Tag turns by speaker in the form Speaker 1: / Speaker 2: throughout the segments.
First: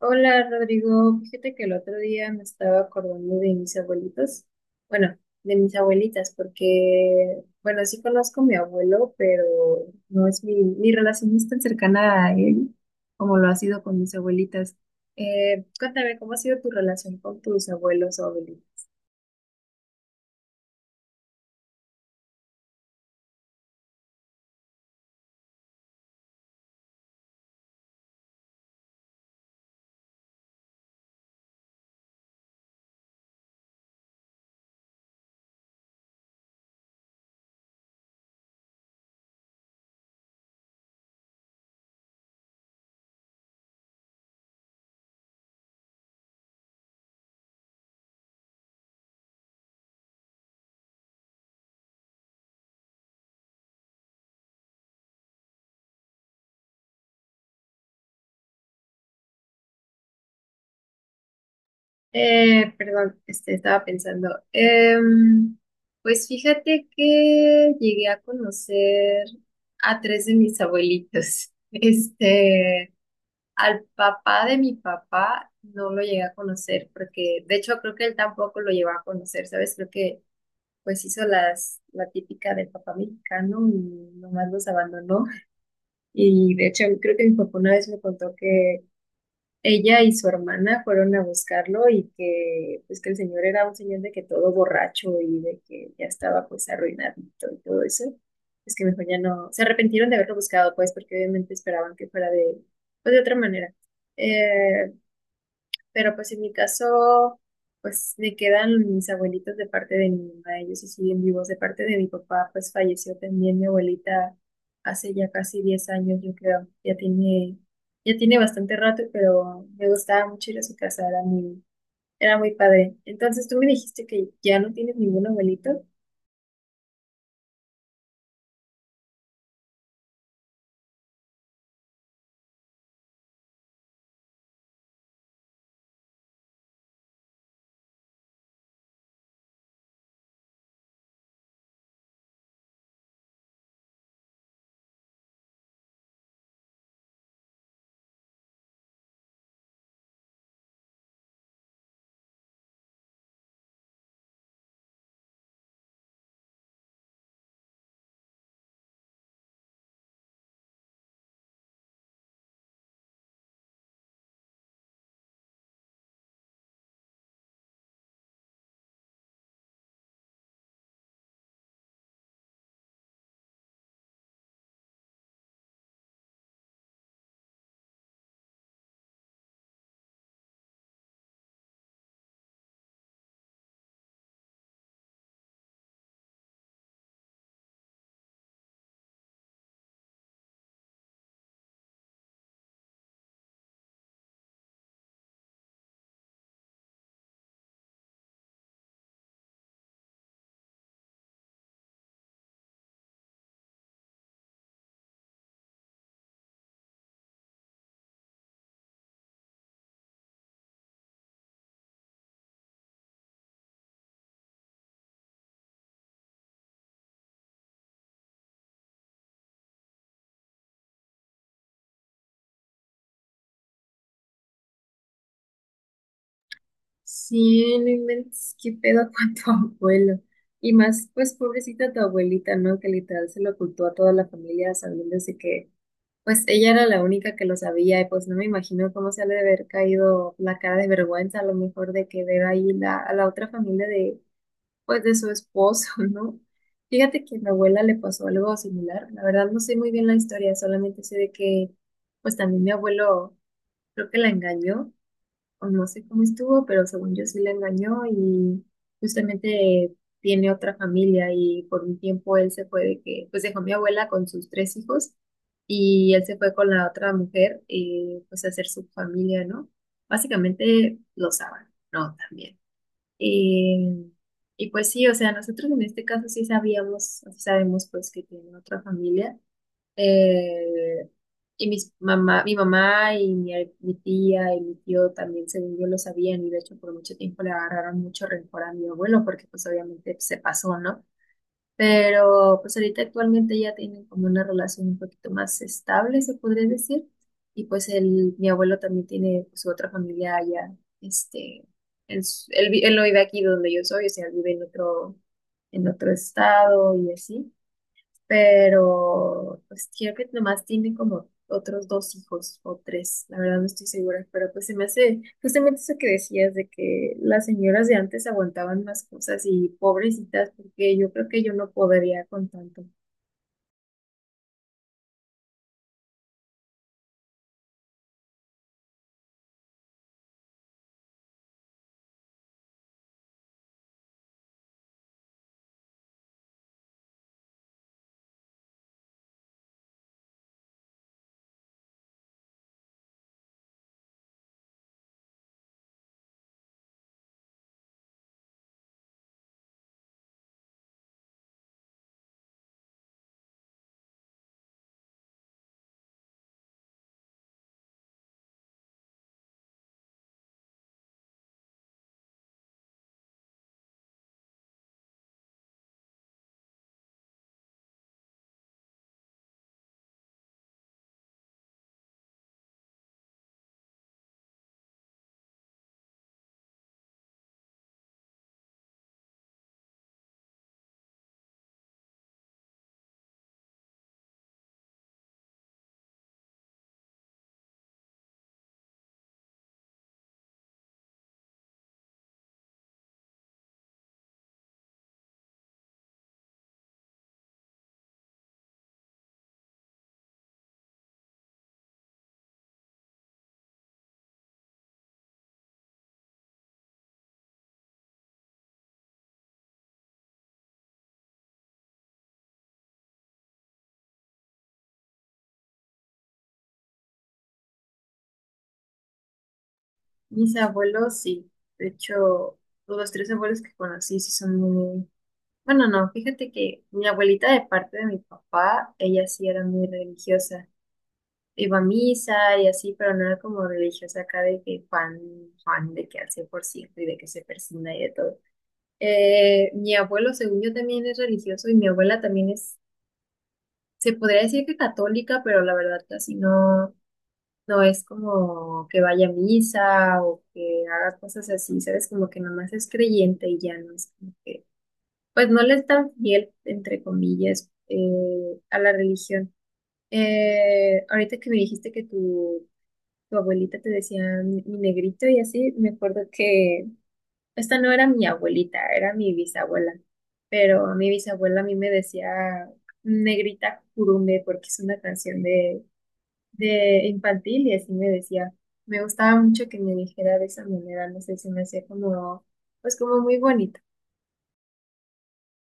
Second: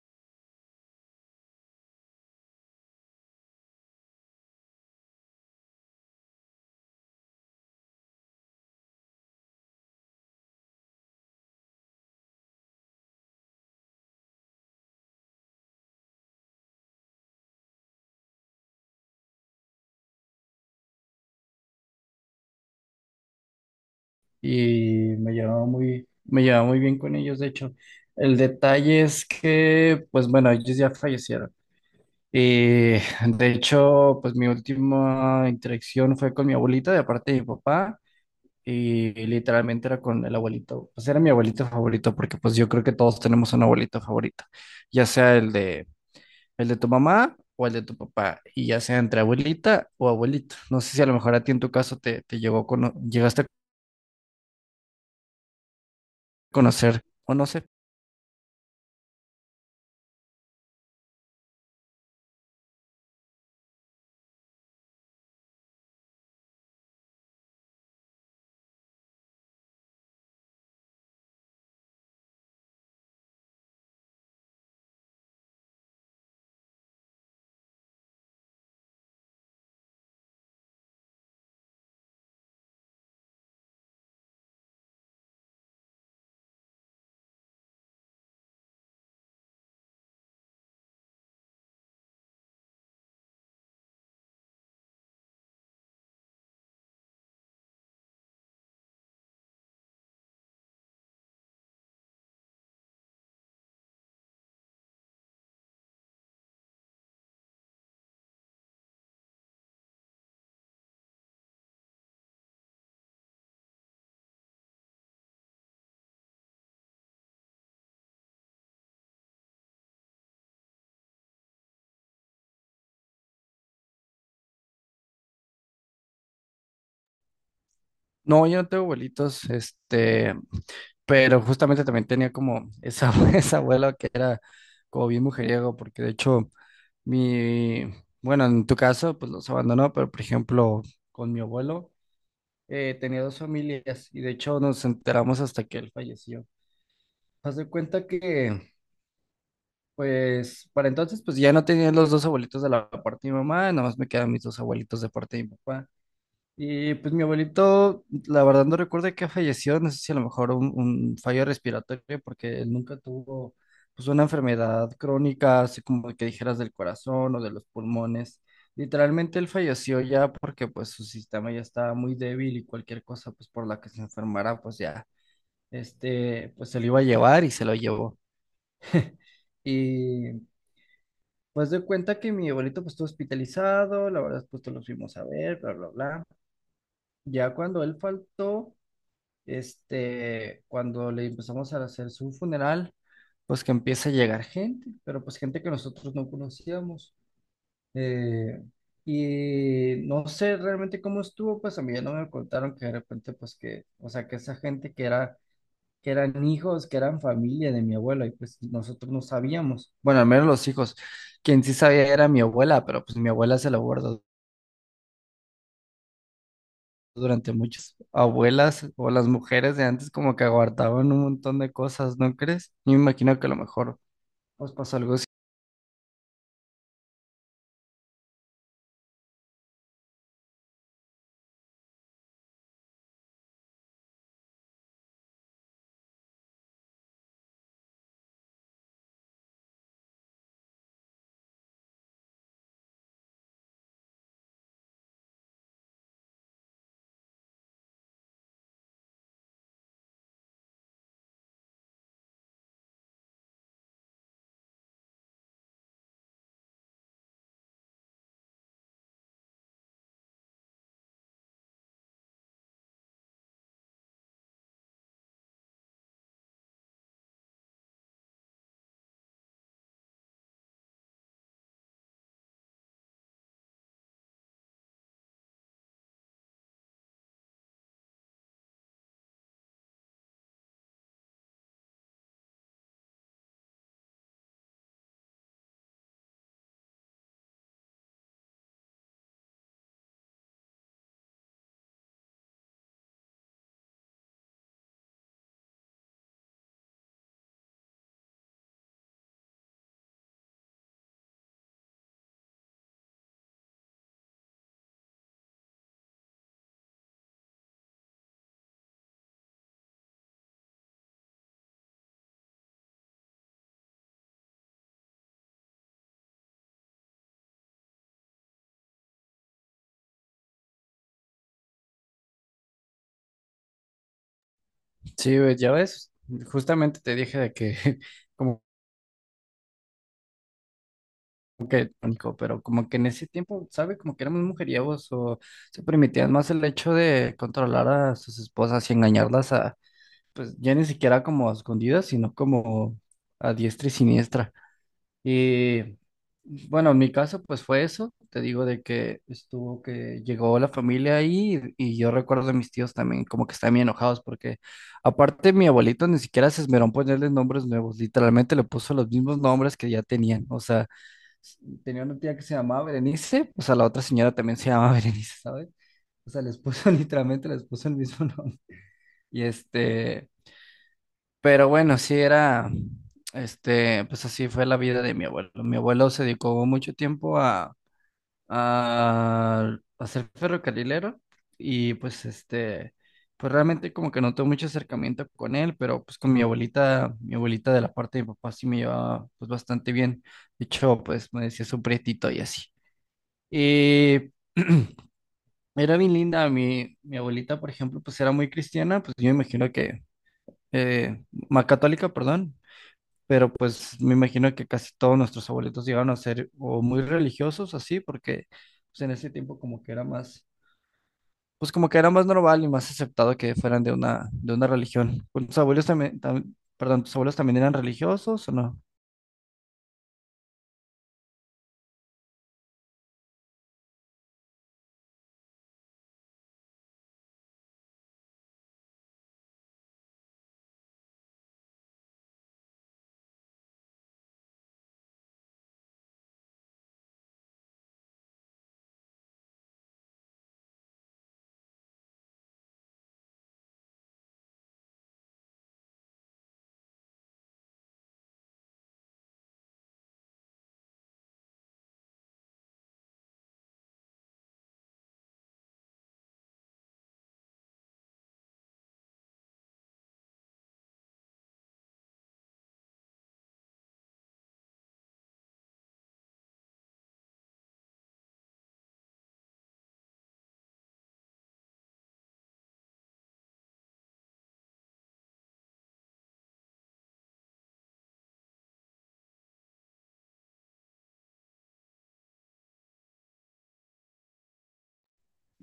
Speaker 1: Hola Rodrigo, fíjate que el otro día me estaba acordando de mis abuelitos, bueno, de mis abuelitas, porque, bueno, sí conozco a mi abuelo, pero no es mi relación no es tan cercana a él como lo ha sido con mis abuelitas. Cuéntame, ¿cómo ha sido tu relación con tus abuelos o abuelitos?
Speaker 2: Y me llevaba muy bien con ellos, de hecho. El detalle es que, pues bueno, ellos ya fallecieron. Y de hecho, pues mi última interacción fue con mi abuelita de parte de mi papá y literalmente era con el abuelito. Pues era mi abuelito favorito porque pues yo creo que todos tenemos un abuelito favorito, ya sea el de tu mamá o el de tu papá y ya sea entre abuelita o abuelito. No sé si a lo mejor a ti en tu caso te llegó a cono- llegaste a conocer o no sé.
Speaker 1: Perdón, este, estaba pensando. Pues fíjate que llegué a conocer a tres de mis abuelitos. Al papá de mi papá no lo llegué a conocer porque, de hecho, creo que él tampoco lo llevaba a conocer, ¿sabes? Creo que pues hizo la típica del papá mexicano y nomás los abandonó. Y de hecho, creo que mi papá una vez me contó que ella y su hermana fueron a buscarlo y que pues que el señor era un señor de que todo borracho y de que ya estaba pues arruinadito y todo eso. Es que mejor ya no, se arrepintieron de haberlo buscado pues porque obviamente esperaban que fuera de, pues, de otra manera. Eh, pero pues en mi caso, pues me quedan mis abuelitos de parte de mi mamá, ellos sí siguen vivos. De parte de mi papá, pues falleció también mi abuelita hace ya casi 10 años, yo creo. Ya tiene bastante rato, pero me gustaba mucho ir a su casa, era muy padre. Entonces tú me dijiste que ya no tienes ningún abuelito.
Speaker 2: No, yo no tengo abuelitos, este, pero justamente también tenía como esa, esa abuela que era como bien mujeriego, porque de hecho, mi, bueno, en tu caso, pues los abandonó, pero por ejemplo, con mi abuelo, tenía dos familias y de hecho nos enteramos hasta que él falleció. Haz de cuenta que, pues, para entonces, pues ya no tenía los dos abuelitos de la parte de mi mamá, nada más me quedan mis dos abuelitos de parte de mi papá. Y pues mi abuelito, la verdad no recuerdo de qué falleció, no sé si a lo mejor un fallo respiratorio, porque él nunca tuvo pues una enfermedad crónica, así como que dijeras del corazón o de los pulmones. Literalmente él falleció ya porque pues su sistema ya estaba muy débil y cualquier cosa pues por la que se enfermara pues ya, este, pues se lo iba a llevar y se lo llevó. Y pues de cuenta que mi abuelito pues estuvo hospitalizado, la verdad pues todos los fuimos a ver, bla, bla, bla. Ya cuando él faltó, este, cuando le empezamos a hacer su funeral, pues que empieza a llegar gente, pero pues gente que nosotros no conocíamos. Eh, y no sé realmente cómo estuvo, pues a mí ya no me contaron que de repente, pues que, o sea, que esa gente que era, que eran hijos, que eran familia de mi abuela, y pues nosotros no sabíamos. Bueno, al menos los hijos. Quien sí sabía era mi abuela, pero pues mi abuela se lo guardó durante muchos. Abuelas o las mujeres de antes como que aguardaban un montón de cosas, ¿no crees? Yo me imagino que a lo mejor os pasó algo así.
Speaker 1: Sí, no inventes, qué pedo con tu abuelo. Y más, pues pobrecita tu abuelita, ¿no? Que literal se lo ocultó a toda la familia sabiendo desde que... Pues ella era la única que lo sabía y pues no me imagino cómo se ha de haber caído la cara de vergüenza a lo mejor de que ver ahí a la otra familia de pues de su esposo, ¿no? Fíjate que a mi abuela le pasó algo similar. La verdad no sé muy bien la historia, solamente sé de que pues también mi abuelo creo que la engañó o no sé cómo estuvo, pero según yo sí la engañó y justamente tiene otra familia y por un tiempo él se fue de que, pues dejó a mi abuela con sus 3 hijos y él se fue con la otra mujer, pues a hacer su familia, ¿no? Básicamente lo saben, ¿no? También. Eh, y pues sí, o sea, nosotros en este caso sí sabíamos, sabemos pues que tiene otra familia. Eh, y mi mamá y mi tía y mi tío también, según yo, lo sabían y de hecho por mucho tiempo le agarraron mucho rencor a mi abuelo porque pues obviamente se pasó, ¿no? Pero pues ahorita actualmente ya tienen como una relación un poquito más estable, se podría decir. Y pues mi abuelo también tiene pues, su otra familia allá, este, él, s- él vi- él no vive aquí donde yo soy, o sea, él vive en otro estado y así pero pues creo que nomás tiene como otros dos hijos o tres, la verdad no estoy segura, pero pues se me hace justamente eso que decías de que las señoras de antes aguantaban más cosas y pobrecitas, porque yo creo que yo no podría con tanto.
Speaker 2: Sí, güey, ya ves, justamente te dije de que como que pánico, pero como que en ese tiempo, ¿sabe? Como que éramos mujeriegos o se permitían más el hecho de controlar a sus esposas y engañarlas a, pues ya ni siquiera como a escondidas, sino como a diestra y siniestra. Y bueno, en mi caso, pues fue eso. Te digo de que estuvo que llegó la familia ahí y yo recuerdo a mis tíos también como que estaban bien enojados porque aparte mi abuelito ni siquiera se esmeró en ponerles nombres nuevos, literalmente le puso los mismos nombres que ya tenían. O sea, s- tenía una tía que se llamaba Berenice, o sea, la otra señora también se llamaba Berenice, ¿sabes? O sea, les puso literalmente les puso el mismo nombre. Y este, pero bueno, sí era, este, pues así fue la vida de mi abuelo. Mi abuelo se dedicó mucho tiempo a ser ferrocarrilero y pues este, pues realmente como que no tuve mucho acercamiento con él, pero pues con mi abuelita de la parte de mi papá sí me llevaba pues bastante bien. De hecho, pues me decía su prietito y así. Y era bien linda, mi abuelita, por ejemplo, pues era muy cristiana, pues yo me imagino que, eh, más católica, perdón, pero pues me imagino que casi todos nuestros abuelitos llegaron a ser o muy religiosos así, porque pues en ese tiempo como que era más, pues como que era más normal y más aceptado que fueran de una religión. Pues, ¿tus abuelos también, tam- perdón, tus abuelos también eran religiosos o no?
Speaker 1: Mis abuelos sí, de hecho, los 3 abuelos que conocí sí son muy... Bueno, no, fíjate que mi abuelita de parte de mi papá, ella sí era muy religiosa. Iba a misa y así, pero no era como religiosa acá de que Juan de que al 100% y de que se persigna y de todo. Mi abuelo, según yo, también es religioso y mi abuela también es, se podría decir que católica, pero la verdad casi no, no es como que vaya a misa o que haga cosas así, ¿sabes? Como que nomás es creyente y ya no es como que, pues no le es tan fiel, entre comillas, a la religión. Ahorita que me dijiste que tu abuelita te decía mi negrito y así, me acuerdo que esta no era mi abuelita, era mi bisabuela, pero mi bisabuela a mí me decía negrita curumbe porque es una canción de, infantil y así me decía. Me gustaba mucho que me dijera de esa manera, no sé, se me hacía como, pues como muy bonito.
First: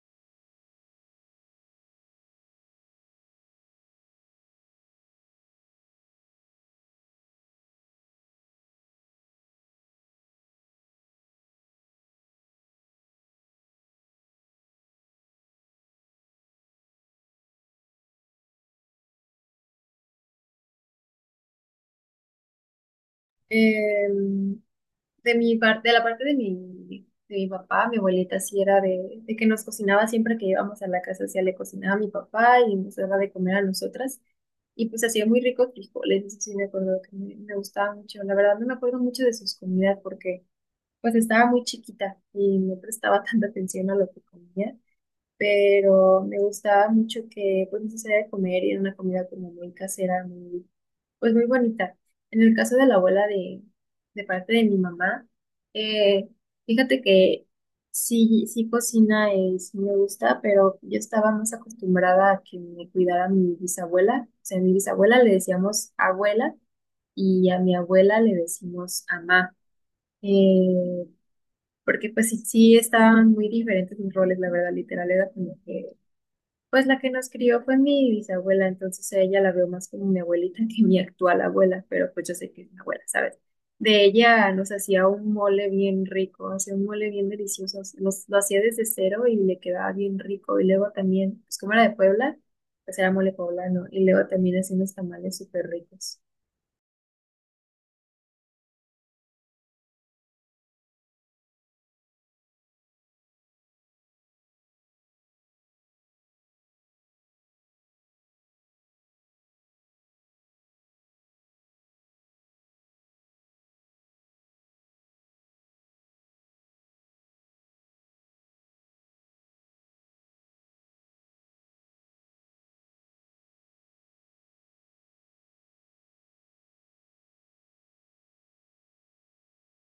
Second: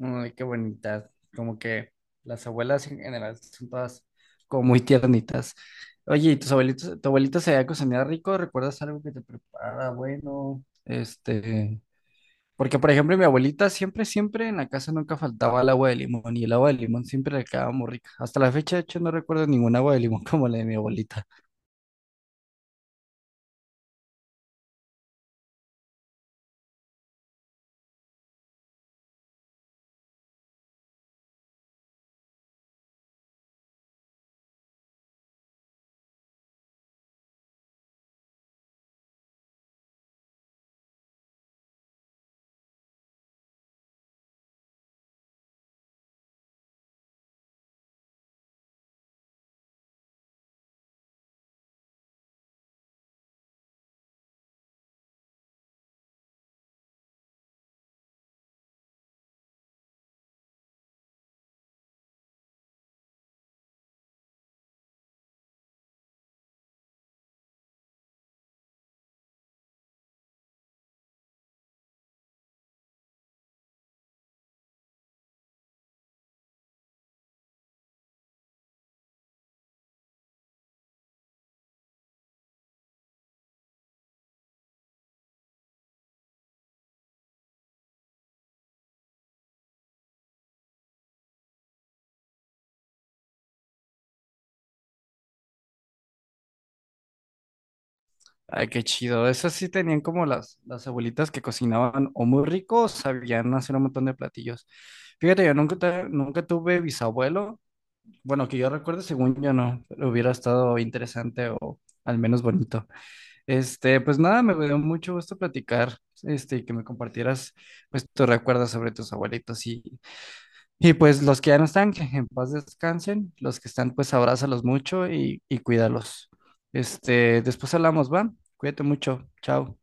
Speaker 2: Ay, qué bonita, como que las abuelas en general son todas como muy tiernitas. Oye, ¿y tus abuelitos, tu abuelita se había cocinado rico? ¿Recuerdas algo que te preparara bueno? Este… Porque, por ejemplo, mi abuelita siempre, siempre en la casa nunca faltaba el agua de limón y el agua de limón siempre le quedaba muy rica. Hasta la fecha, de hecho, no recuerdo ningún agua de limón como la de mi abuelita.
Speaker 1: Em, de mi parte, de la parte de mi papá, mi abuelita sí era de que nos cocinaba siempre que íbamos a la casa, o sea, le cocinaba a mi papá y nos daba de comer a nosotras. Y pues hacía muy ricos frijoles, eso sí me acuerdo que me gustaba mucho. La verdad no me acuerdo mucho de sus comidas porque pues estaba muy chiquita y no prestaba tanta atención a lo que comía pero me gustaba mucho que pues nos hacía de comer y era una comida como muy casera, pues muy bonita. En el caso de la abuela de parte de mi mamá, eh, fíjate que sí, sí cocina y sí me gusta, pero yo estaba más acostumbrada a que me cuidara mi bisabuela. O sea, a mi bisabuela le decíamos abuela y a mi abuela le decimos amá. Eh, Porque pues sí, sí estaban muy diferentes mis roles, la verdad, literal, era como que pues la que nos crió fue mi bisabuela, entonces a ella la veo más como mi abuelita que mi actual abuela, pero pues yo sé que es mi abuela, ¿sabes? De ella nos hacía un mole bien rico, hacía un mole bien delicioso, lo hacía desde cero y le quedaba bien rico. Y luego también, pues como era de Puebla, pues era mole poblano, y luego también hacía unos tamales súper ricos.
Speaker 2: Ay, qué chido. Esas sí tenían como las abuelitas que cocinaban o muy rico o sabían hacer un montón de platillos. Fíjate, yo nunca, te- nunca tuve bisabuelo. Bueno, que yo recuerdo, según yo no, pero hubiera estado interesante o al menos bonito. Este, pues nada, me dio mucho gusto platicar, este, y que me compartieras pues tus recuerdos sobre tus abuelitos y pues los que ya no están, que en paz descansen. Los que están, pues abrázalos mucho y cuídalos. Este, después hablamos, ¿va? Cuídate mucho. Chao.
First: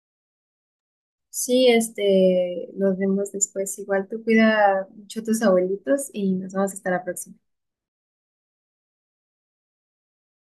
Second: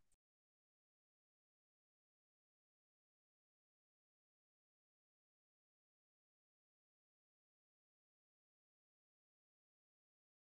Speaker 1: Sí, nos vemos después. Igual tú cuida mucho a tus abuelitos y nos vamos hasta la próxima.